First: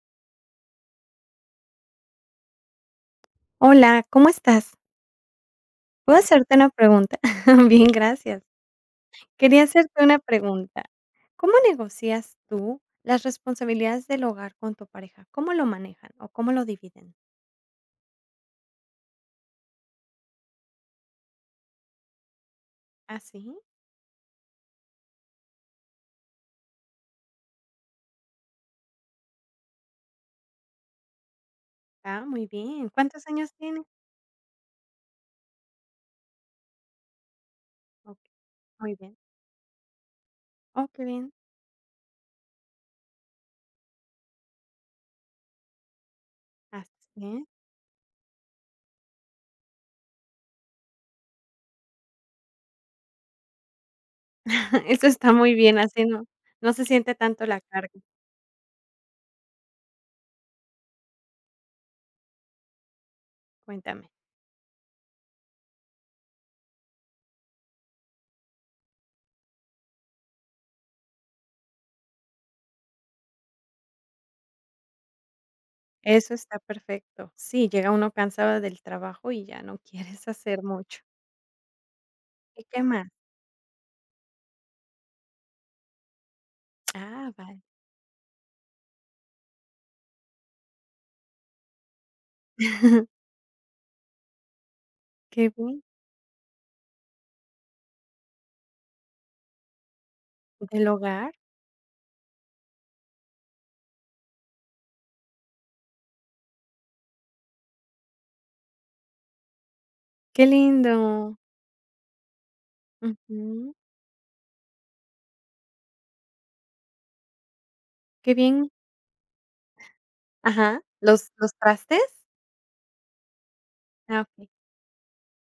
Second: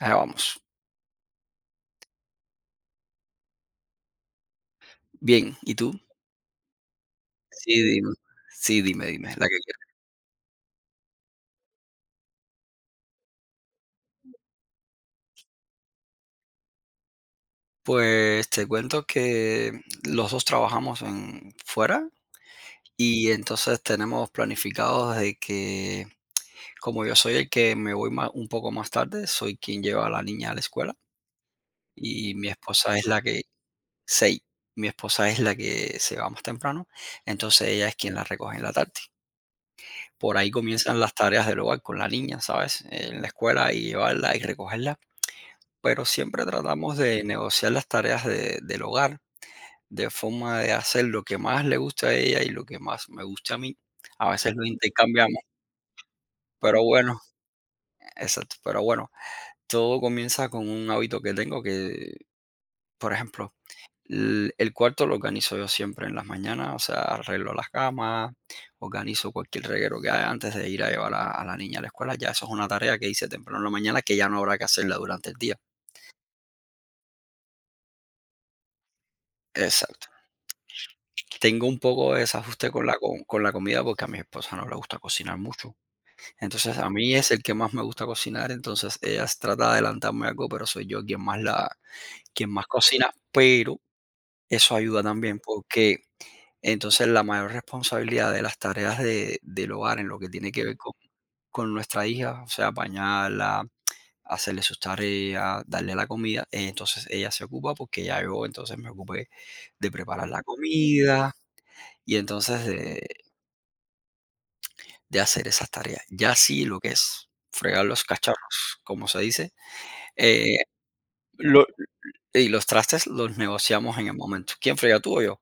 Allá vamos. Hola, ¿cómo estás? Bien, ¿y tú? ¿Puedo hacerte una pregunta? Sí, Bien, dime. gracias. Sí, dime, dime, la que Quería quieras. hacerte una pregunta. ¿Cómo negocias tú las responsabilidades del hogar con tu pareja? ¿Cómo lo manejan o cómo lo dividen? Pues te cuento que los 2 trabajamos en fuera ¿Ah, y sí? entonces tenemos planificados de que, como yo soy el que me voy ma un poco más tarde, soy quien lleva a la niña a la escuela Ah, y muy mi bien. esposa es la ¿Cuántos que años tienes? 6, mi esposa es la que se va más temprano, entonces ella es quien Ok, la recoge en la tarde. muy bien. Por ahí Oh, comienzan qué las bien. tareas del hogar con la niña, ¿sabes? En la escuela y llevarla y recogerla. Pero siempre tratamos Así de es. negociar las tareas del hogar, de forma de hacer lo que más le gusta a ella y lo que más me gusta a mí. A veces lo Eso está intercambiamos, muy bien, así no, no pero se siente bueno, tanto la carga. exacto, pero bueno, todo comienza con un hábito que tengo que, por ejemplo, Cuéntame. El cuarto lo organizo yo siempre en las mañanas, o sea, arreglo las camas, organizo cualquier reguero que haya antes de ir a llevar a la niña a la escuela. Ya eso es una tarea que hice temprano en la mañana que ya no habrá que hacerla durante el día. Eso está perfecto. Sí, llega uno cansado del trabajo y ya no Exacto. quieres hacer mucho. Tengo un poco de ¿Y desajuste qué con la más? co con la comida, porque a mi esposa no le gusta cocinar mucho. Entonces, a mí Ah, es el que vale. más me gusta cocinar, entonces, ella trata de adelantarme algo, pero soy yo quien más la quien más cocina, pero eso ayuda también, Qué bien, porque entonces la mayor responsabilidad de las tareas de del hogar en lo que tiene que ver del hogar, con nuestra hija, o sea, bañarla, hacerle sus tareas, darle la comida, entonces ella se ocupa porque ya yo entonces me ocupé de preparar la qué comida lindo. y entonces Ujú, de hacer esas tareas. Ya sí, lo que es fregar los qué bien. cacharros, como se dice, eh, Ajá, ¿los lo trastes? y los trastes los negociamos en el Ah, okey. momento. ¿Quién frega, tú o yo?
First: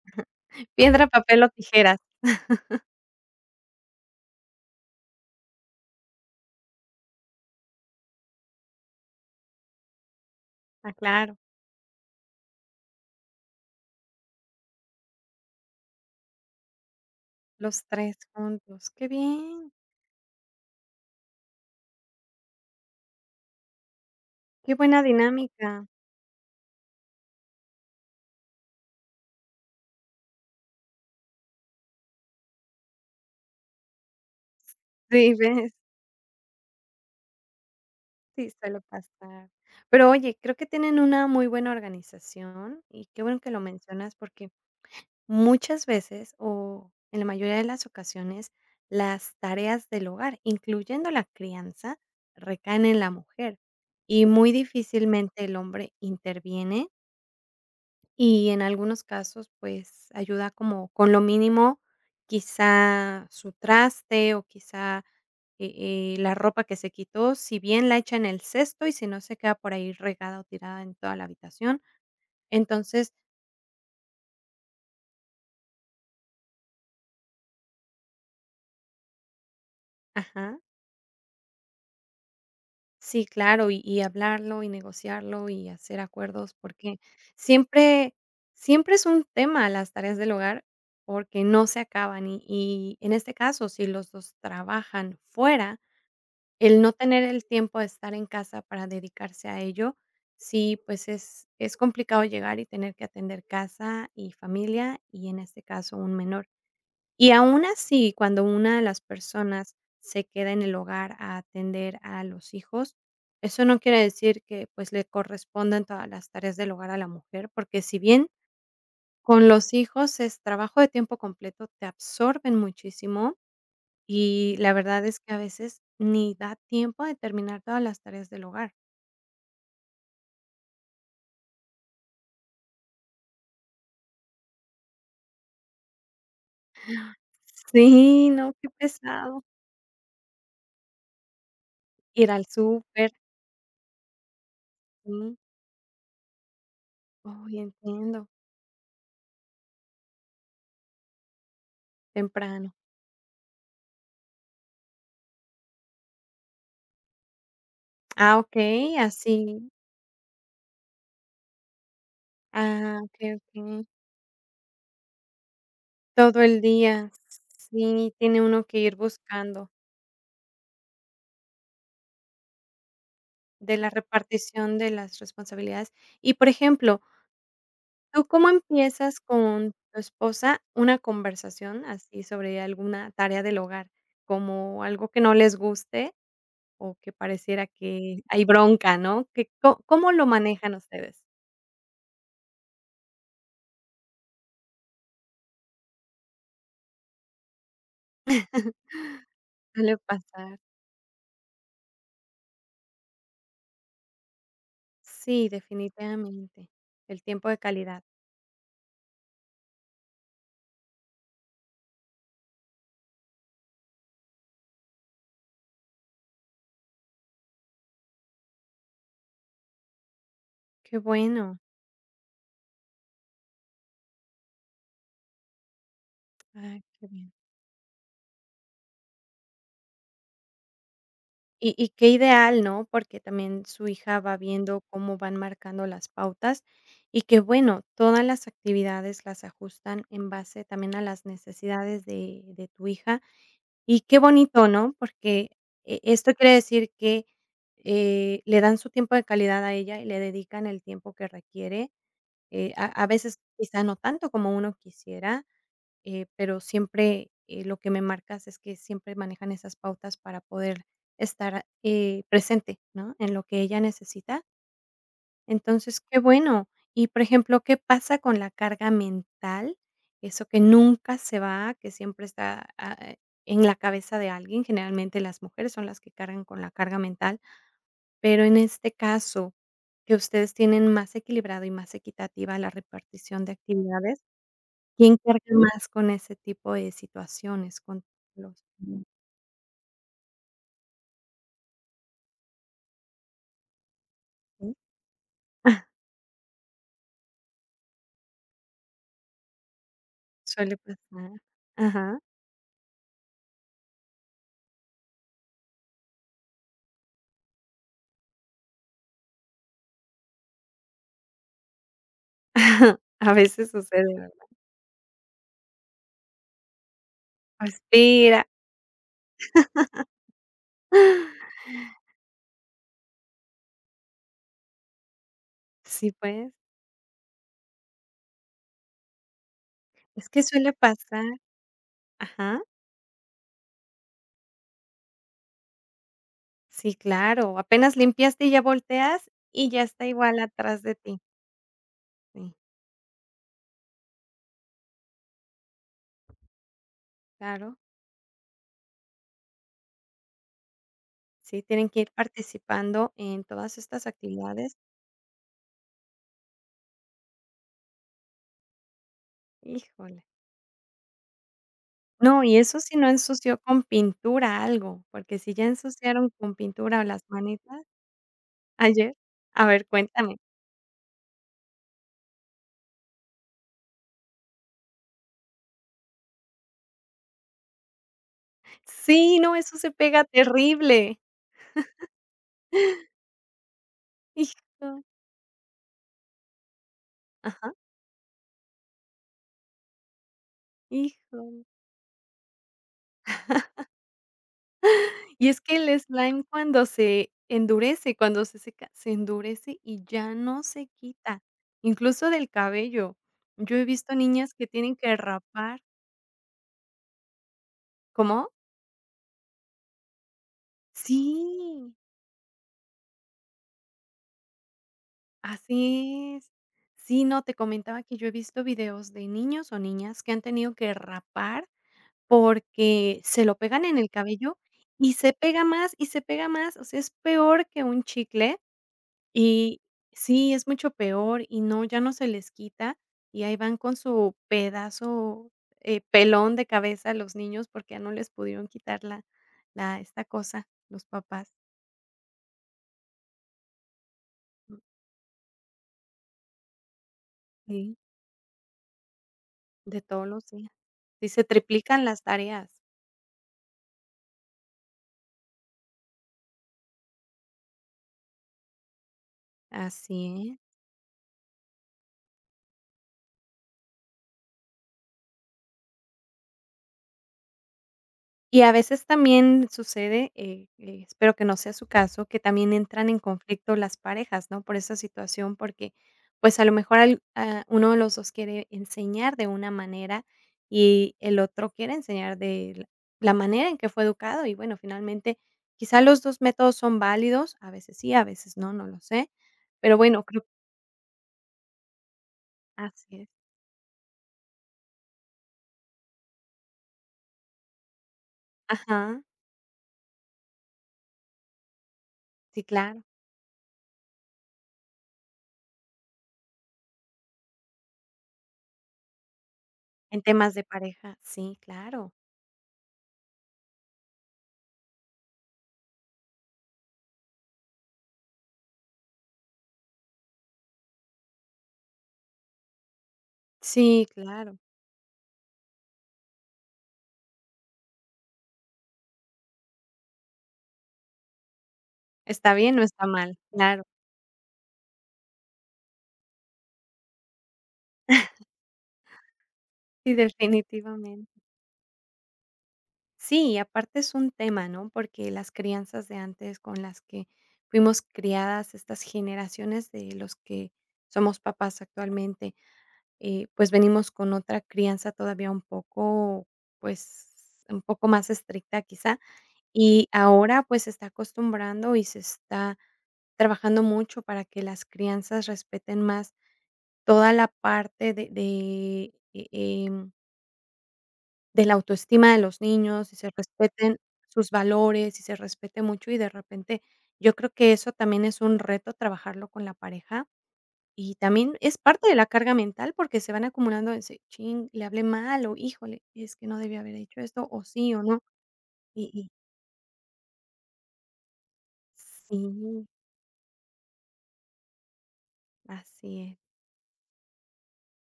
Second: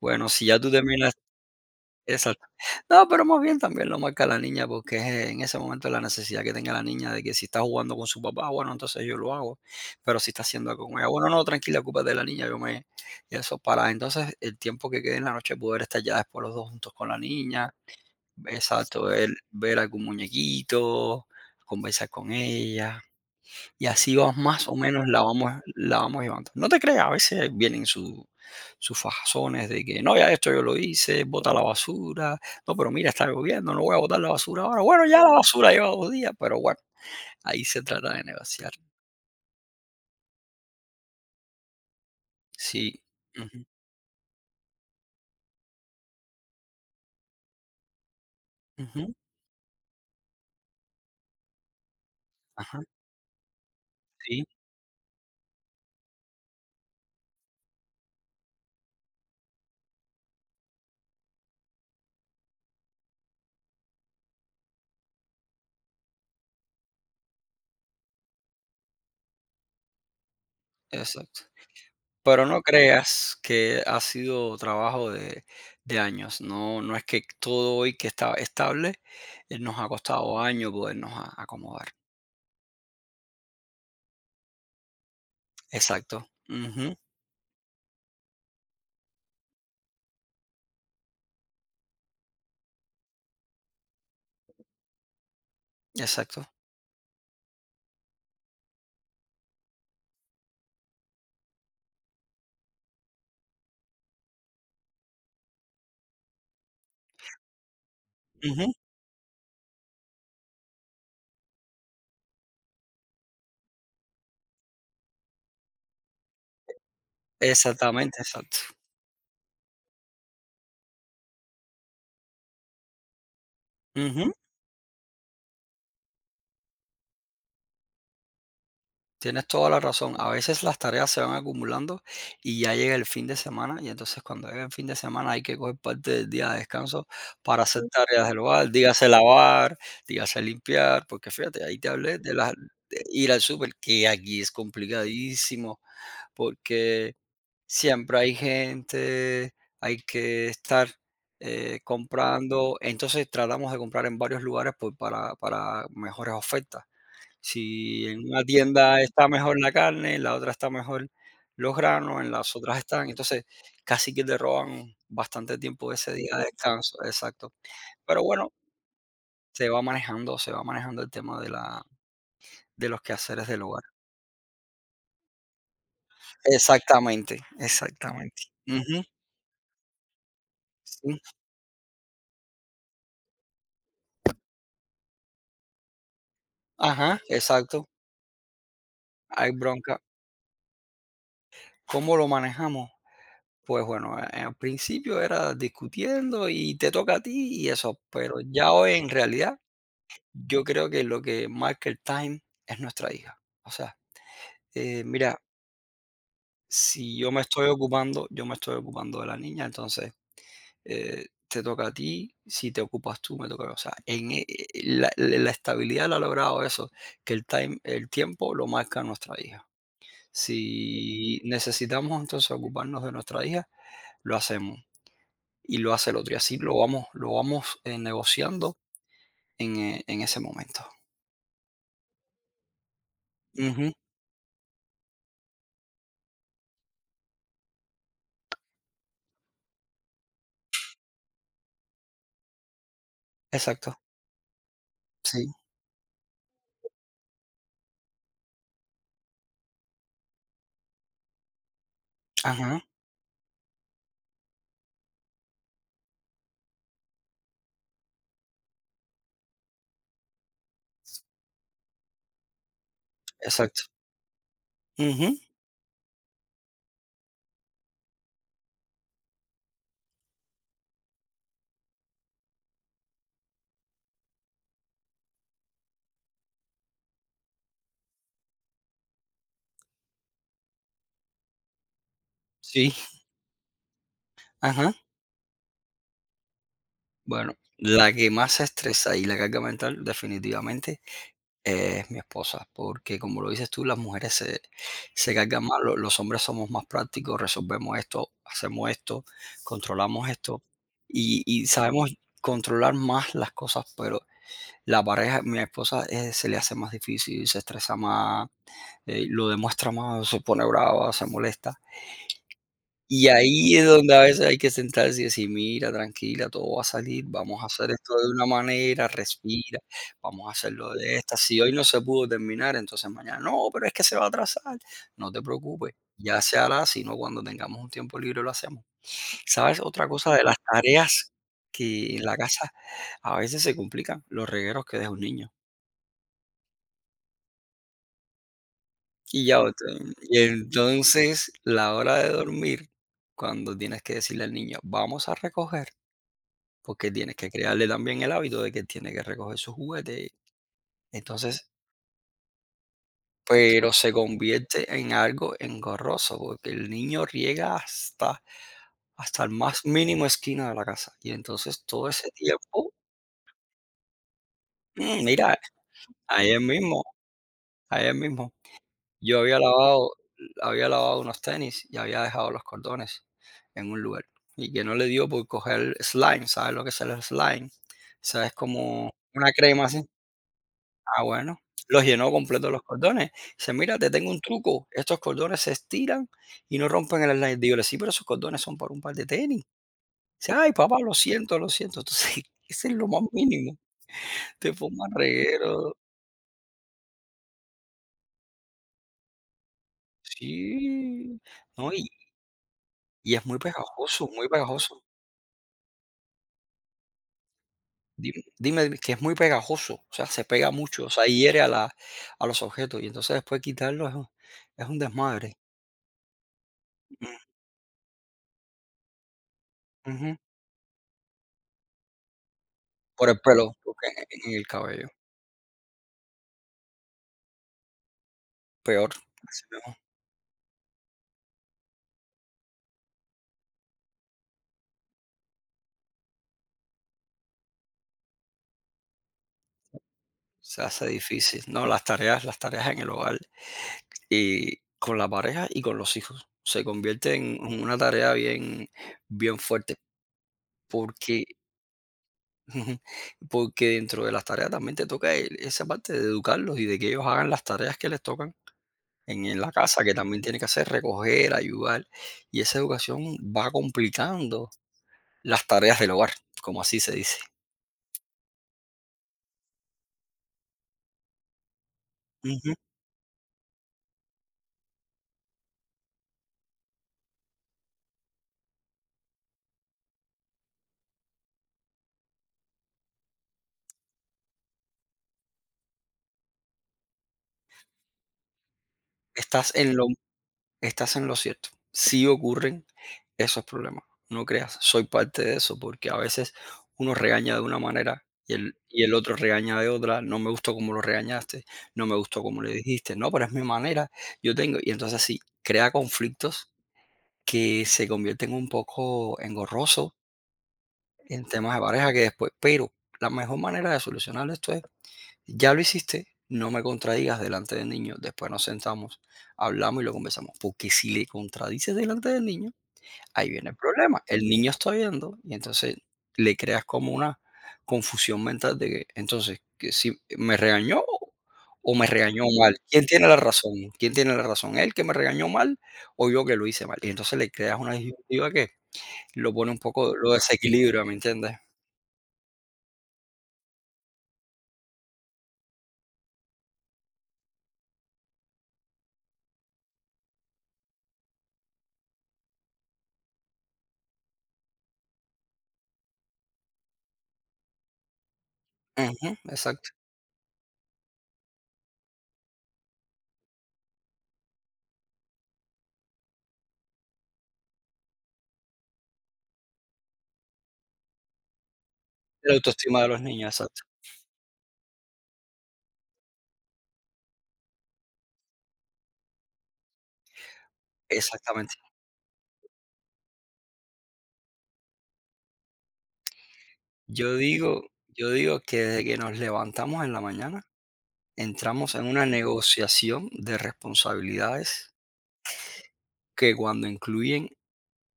Bueno, si ya tú Piedra, terminas papel o tijeras. exacto. No, pero más bien también lo marca la niña, porque es en ese momento la necesidad que tenga la niña de que si está jugando con su papá, bueno, entonces yo lo hago, pero si está haciendo algo Ah, con ella, bueno, claro, no, tranquila, ocúpate de la niña, yo me y eso para entonces el tiempo que quede en la noche poder estar ya después los 2 juntos con la niña, los tres juntos, exacto, qué ver bien, algún muñequito, conversar con ella, y así vamos más o qué buena menos dinámica. la vamos llevando. No te creas, a veces vienen su sus fajazones de que: "No, ya esto yo lo hice, bota la basura, no, pero mira, está lloviendo, no voy a botar la basura ahora". Bueno, ya la Sí, basura ¿ves? lleva 2 días, pero bueno, ahí se trata de Sí, negociar. suele pasar. Pero oye, creo que tienen una muy buena organización Sí. y qué bueno que lo Ujú, mencionas porque muchas veces, o en la mayoría de las ocasiones, ujú, las tareas del hogar, incluyendo la crianza, ajá, recaen en la mujer y sí, muy difícilmente el hombre interviene y en algunos casos, pues, ayuda como con lo mínimo, quizá su traste o quizá, la ropa que se quitó, si bien la echa en el cesto y si no se queda por ahí regada o tirada en toda la exacto. habitación. Pero no Entonces creas que ha sido trabajo de años. No, no es que todo hoy que está estable, nos ha costado ajá. años podernos acomodar. Sí, claro, y hablarlo, y negociarlo, y hacer Exacto. acuerdos, Ujú. porque siempre siempre es un tema las tareas del hogar, porque no se acaban, y en este caso, si los 2 trabajan fuera, Exacto. el no tener el tiempo de estar en casa para dedicarse a ello, sí, pues, es complicado llegar y tener que atender casa y familia, y en este caso, un menor. Y aún así, cuando Ujú. una de las personas se queda en el hogar a atender a los hijos, eso no quiere decir que, pues, le correspondan todas las tareas del hogar a la mujer, porque si Exactamente, bien exacto. con los hijos es trabajo de tiempo completo, te absorben muchísimo Ujú. y la verdad es que a veces ni da tiempo de terminar todas las tareas del hogar. Tienes toda la razón. A veces las tareas se van acumulando y ya llega el fin de semana y entonces cuando llega el fin de semana hay que coger parte del día de descanso para hacer, sí, tareas Sí, del no, qué hogar, dígase pesado. lavar, dígase limpiar, porque fíjate, ahí te hablé Ir de al las de súper, ir al súper, que aquí es sí. complicadísimo porque Uy, siempre entiendo, hay gente, hay que estar temprano. comprando, entonces tratamos de comprar en varios lugares pues, para mejores ofertas. Si en Ah, una okey, tienda está mejor así. la carne, en la otra está mejor los granos, en las otras Ah, están okey, entonces, okey. casi que te roban bastante tiempo ese día Todo de el descanso, día. exacto. Sí, Pero tiene bueno, uno que ir buscando se va manejando el tema de los quehaceres del de hogar. la repartición de las responsabilidades. Y, por ejemplo, Exactamente, ¿tú cómo exactamente. Ujú, empiezas con tu esposa una sí. conversación así sobre alguna tarea del hogar? Como algo que no les guste o que Ajá, pareciera exacto, que hay bronca, ¿no? Que, hay ¿có bronca. cómo lo manejan ustedes? ¿Cómo lo manejamos? Pues bueno, al principio era discutiendo y te toca a ti y eso, pero ya hoy en realidad Suele pasar. yo creo que lo que marca el time es nuestra hija. O sea, mira, Sí, definitivamente. si El tiempo de calidad. Yo me estoy ocupando de la niña, entonces te toca a ti, si te ocupas tú, me toca a mí. O sea, en, la estabilidad la ha logrado eso, que el time, el tiempo lo marca nuestra hija. Qué Si bueno. necesitamos entonces ocuparnos de nuestra hija, lo hacemos y lo hace el otro. Y así Ay, qué bien. lo vamos negociando en ese momento. Y qué ideal, ¿no? Porque también su Ujú. hija va viendo cómo van marcando las pautas y que, bueno, todas las actividades las ajustan en base también a las necesidades de tu hija. Exacto, Y qué bonito, ¿no? sí. Porque e esto quiere decir que, le dan su tiempo de calidad a ella y le dedican el tiempo que requiere, Ajá, a veces quizá no tanto como uno quisiera, pero siempre lo que me marcas es que siempre manejan esas pautas para poder estar presente, ¿no? En lo que ella exacto. necesita. Ujú, Entonces, qué bueno. Y, por ejemplo, ¿qué pasa con la carga mental? Eso que nunca se va, que siempre está en la cabeza de alguien. Generalmente las mujeres son las que cargan con la carga mental, pero en este caso, que ustedes tienen más equilibrado y más equitativa la sí, repartición de actividades, ajá. ¿quién carga más con ese tipo de Bueno, situaciones? Con la que más se los ¿sí? estresa y la carga mental definitivamente es mi esposa, porque como lo dices tú, las mujeres se cargan más, Ah, los hombres somos más prácticos, resolvemos esto, hacemos esto, controlamos esto suele pasar. Y sabemos Ajá. controlar más las cosas, pero la pareja, mi esposa se le hace más difícil, se estresa más, lo demuestra más, se pone brava, se molesta. Y A veces ahí es donde sucede, a ¿verdad? veces hay que sentarse y decir: "Mira, tranquila, todo va a salir, vamos a hacer esto de una Respira. manera, respira, vamos a hacerlo de esta. Si hoy no se pudo terminar, entonces mañana, no, pero es que se va a atrasar. No te preocupes, Sí, ya pues, se hará, sino cuando tengamos un tiempo libre lo hacemos". ¿Sabes? Otra es cosa de que las suele pasar. tareas que en la Ajá. casa a veces se complican, los regueros que deja un niño. Sí, claro. Apenas limpiaste y ya volteas Y ya, y ya está y igual atrás de ti. entonces la hora de Sí, dormir, cuando tienes que decirle al niño: "Vamos a recoger", porque tienes que claro. crearle también el hábito de que tiene que recoger sus juguetes. Sí, Entonces, tienen que ir participando en ok, todas pero estas se actividades. convierte en algo engorroso, porque el niño riega hasta el más Híjole. mínimo esquina de la casa. Y entonces todo ese No, y eso tiempo, si no ensució con pintura algo, mm, porque si mira, ya ensuciaron con ayer mismo, pintura las manitas ayer mismo, ayer, yo había a ver, lavado, cuéntame. había lavado unos tenis y había dejado los cordones en un lugar. Y que no le dio por coger slime, ¿sabes lo que es el slime? O sea, es como Sí, una no, eso crema se así. pega terrible. Ah, bueno. Los llenó completo los cordones. Dice: "Mira, te tengo un Hijo, truco. Estos cordones se estiran y no rompen el slide". ajá, Digo: "Sí, pero esos cordones son para un par de tenis". Dice: "Ay, papá, lo siento, hijo. lo siento". Entonces, ese es lo más mínimo. Te forma Y es que reguero. el slime cuando se endurece, cuando se seca, se endurece y ya no se Sí. quita, No, y incluso del cabello. y es muy Yo he visto pegajoso, muy niñas que tienen pegajoso. que rapar. Dime, ¿Cómo? dime, dime, que es muy pegajoso. O sea, se pega mucho, o sea, hiere Sí. a los objetos, y entonces después quitarlo es un desmadre. Así es. Sí, Mm, no, te comentaba que yo he visto videos de niños o niñas que ujú. han tenido que rapar porque Por el se lo pelo, pegan en porque el en cabello el cabello, y se pega más y se pega más, o sea, es peor que un chicle peor. y sí, es mucho peor y no, ya no se les quita y ahí van con su pedazo, pelón de cabeza los niños porque ya no les pudieron quitar la la esta cosa, Se los hace papás. difícil, ¿no? Las tareas en el hogar Mm, y con la pareja y con los hijos. Se convierte en sí, una tarea bien, bien fuerte de todos los días. Sí, se porque, triplican las tareas. porque dentro de las tareas también te toca esa parte de educarlos y de que ellos hagan las tareas que les tocan en la casa, que Así también tiene es. que hacer recoger, ayudar. Y esa educación va complicando las tareas del hogar, como así se dice. Y a veces también sucede, espero que no sea su caso, que también Ujú. entran en conflicto las parejas, ¿no? Por esa situación, porque pues a lo mejor al- a uno de los dos quiere enseñar de una manera y el otro quiere enseñar de la la manera en que fue educado. Y bueno, finalmente, quizá los dos métodos son válidos, a veces sí, a veces no, no lo sé. Estás en Pero lo bueno, creo Estás en lo cierto. Sí ocurren así es. esos problemas. No creas, soy parte de eso, porque a veces uno regaña de una manera y el Ajá, otro regaña de otra. No me gustó como lo regañaste, no me gustó como sí, le claro. dijiste, no, pero es mi manera, yo tengo. Y entonces sí, crea conflictos que se convierten un poco engorrosos En temas de pareja, en sí, temas de pareja claro. que después, pero la mejor manera de solucionar esto es ya lo hiciste, no me contradigas delante del niño, después nos sentamos, hablamos y lo conversamos, porque si le contradices delante del niño, ahí viene el Sí, problema. El claro. niño está viendo y entonces le creas como una confusión mental de que entonces, que si me regañó o me regañó Está mal, bien, no ¿quién está tiene mal, la razón? claro. ¿Quién tiene la razón? ¿Él que me regañó mal o yo que lo hice mal? Y entonces le creas una disyuntiva que lo pone un poco, Sí, lo desequilibra, ¿me definitivamente. entiendes? Sí, y aparte es un tema, ¿no? Porque las crianzas de antes con las que fuimos criadas, estas generaciones de los que somos papás actualmente, pues venimos con otra crianza todavía un poco, pues, un poco más estricta quizá, Ujú, exacto. y ahora, pues, se está acostumbrando y se está trabajando mucho para que las crianzas respeten más toda la parte de de la autoestima de La los autoestima de niños, y los se niños, exacto. respeten sus valores, y se respete mucho, y de repente, yo creo que eso también es un reto trabajarlo con la pareja, y también Exactamente. es parte de la carga mental, porque se van acumulando ese: ching le hablé mal", o "Híjole, es que no debía haber hecho Yo esto", o digo "Sí", o "No", yo digo que desde y que y nos levantamos en la mañana, entramos en una sí, negociación de responsabilidades así es, que cuando incluyen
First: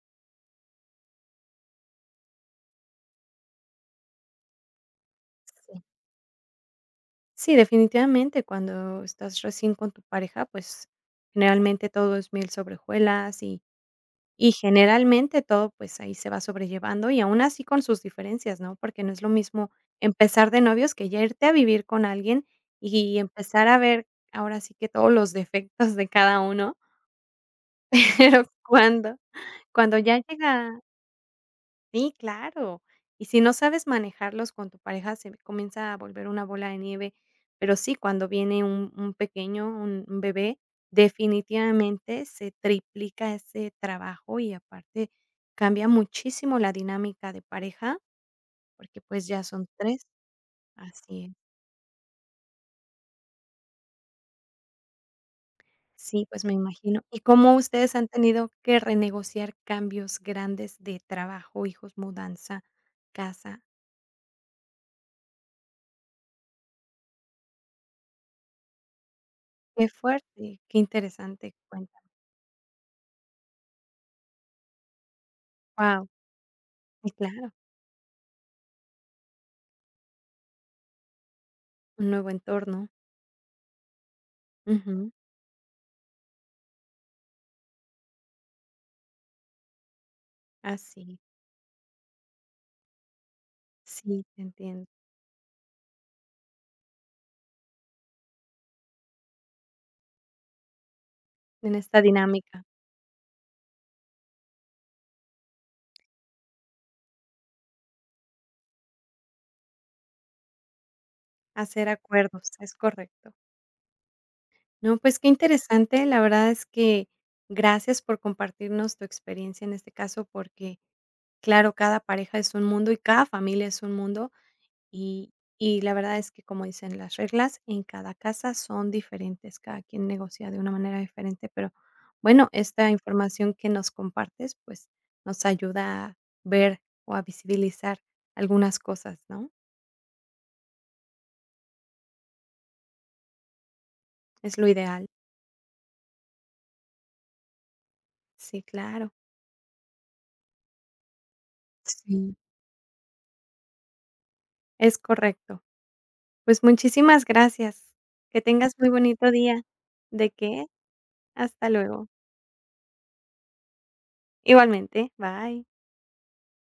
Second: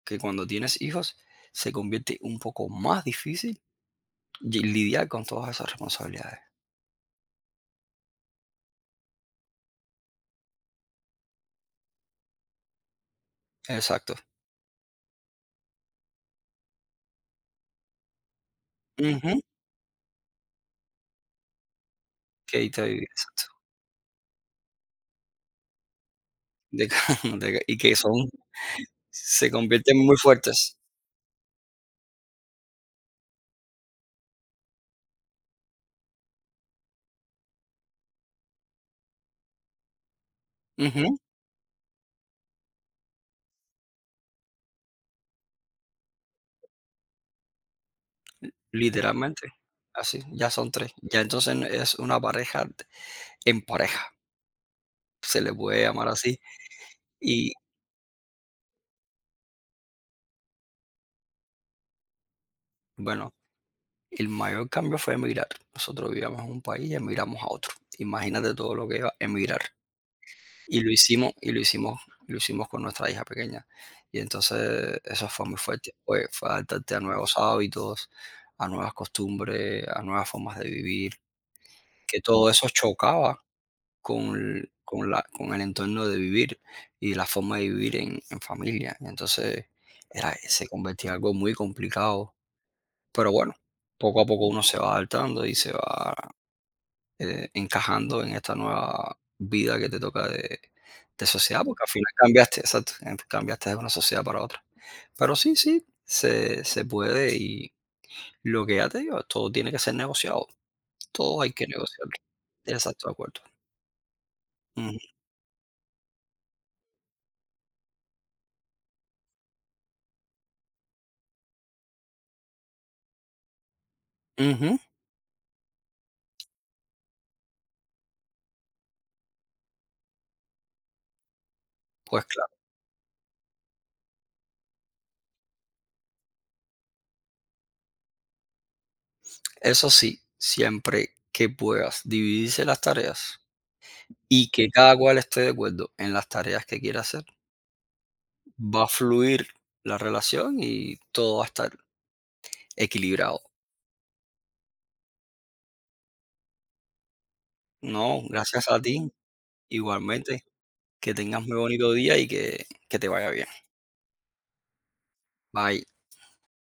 que cuando tienes hijos, se convierte un poco más difícil y lidiar con todas esas sí. responsabilidades. Sí, definitivamente, cuando estás recién con tu pareja, pues, generalmente todo es miel sobre hojuelas y Exacto. Y generalmente todo, pues, ahí se va sobrellevando y aún así con sus diferencias, ¿no? Porque no es lo Ujú. mismo empezar de novios que ya irte a vivir con alguien Que ahí te y exacto. empezar a ver ahora sí que todos los defectos de cada uno, De ca de ca- y que son pero cuando se cuando convierten muy ya fuertes. llega. Sí, claro. Y si no sabes manejarlos con tu pareja, se comienza a volver una bola de nieve. Pero sí, cuando viene un pequeño, un bebé, Ujú, definitivamente se triplica ese trabajo y aparte cambia muchísimo la dinámica de pareja, porque pues ya literalmente. son tres. Así, ya son tres. Ya Así es. entonces no- es una pareja en pareja, se le puede llamar Sí, así. pues me imagino. ¿Y Y cómo ustedes han tenido que renegociar cambios grandes de trabajo, hijos, mudanza, bueno, casa? el mayor cambio fue emigrar. Nosotros vivíamos en un país y emigramos a otro. Imagínate todo lo que iba a emigrar. Qué fuerte, qué Y lo hicimos, y interesante. lo Cuenta. hicimos, y lo hicimos con nuestra hija pequeña. Y entonces eso fue muy fuerte. Wow. Fue adaptarte a Y nuevos claro, hábitos, a nuevas costumbres, a nuevas formas de vivir. un Que nuevo todo eso entorno. chocaba Ujú, con el entorno de vivir y la forma de vivir en familia. Y entonces se convertía en así, algo muy complicado. Pero bueno, poco sí, a te poco uno se entiendo. va adaptando y se va encajando en esta nueva vida que te toca de sociedad, En porque al esta final cambiaste, dinámica, exacto, cambiaste de una sociedad para otra. Pero sí, sí, se puede y lo que ya te digo, todo tiene que ser negociado, todo hay que hacer negociarlo. acuerdos, es Exacto, de correcto. acuerdo. Ujú, No, pues qué interesante, la verdad es que gracias por compartirnos tu experiencia en este caso, porque claro, cada pareja es un mundo y cada familia es un mundo, ujú, Y y la verdad es que, como dicen, las reglas en cada casa son diferentes, cada quien negocia de una manera diferente, pero pues bueno, claro, esta información que nos compartes, pues, nos ayuda a ver o a visibilizar algunas cosas, ¿no? eso sí, siempre que puedas dividirse las tareas y Es lo que cada ideal. cual esté de acuerdo en las tareas que quiera hacer, Sí, va a claro. fluir la relación y todo va a estar Sí. equilibrado. Es correcto. Pues, muchísimas gracias. No, Que gracias tengas a muy ti. bonito día. ¿De Igualmente, qué? que tengas muy Hasta bonito luego. día y que te vaya bien. Igualmente. Bye. Bye.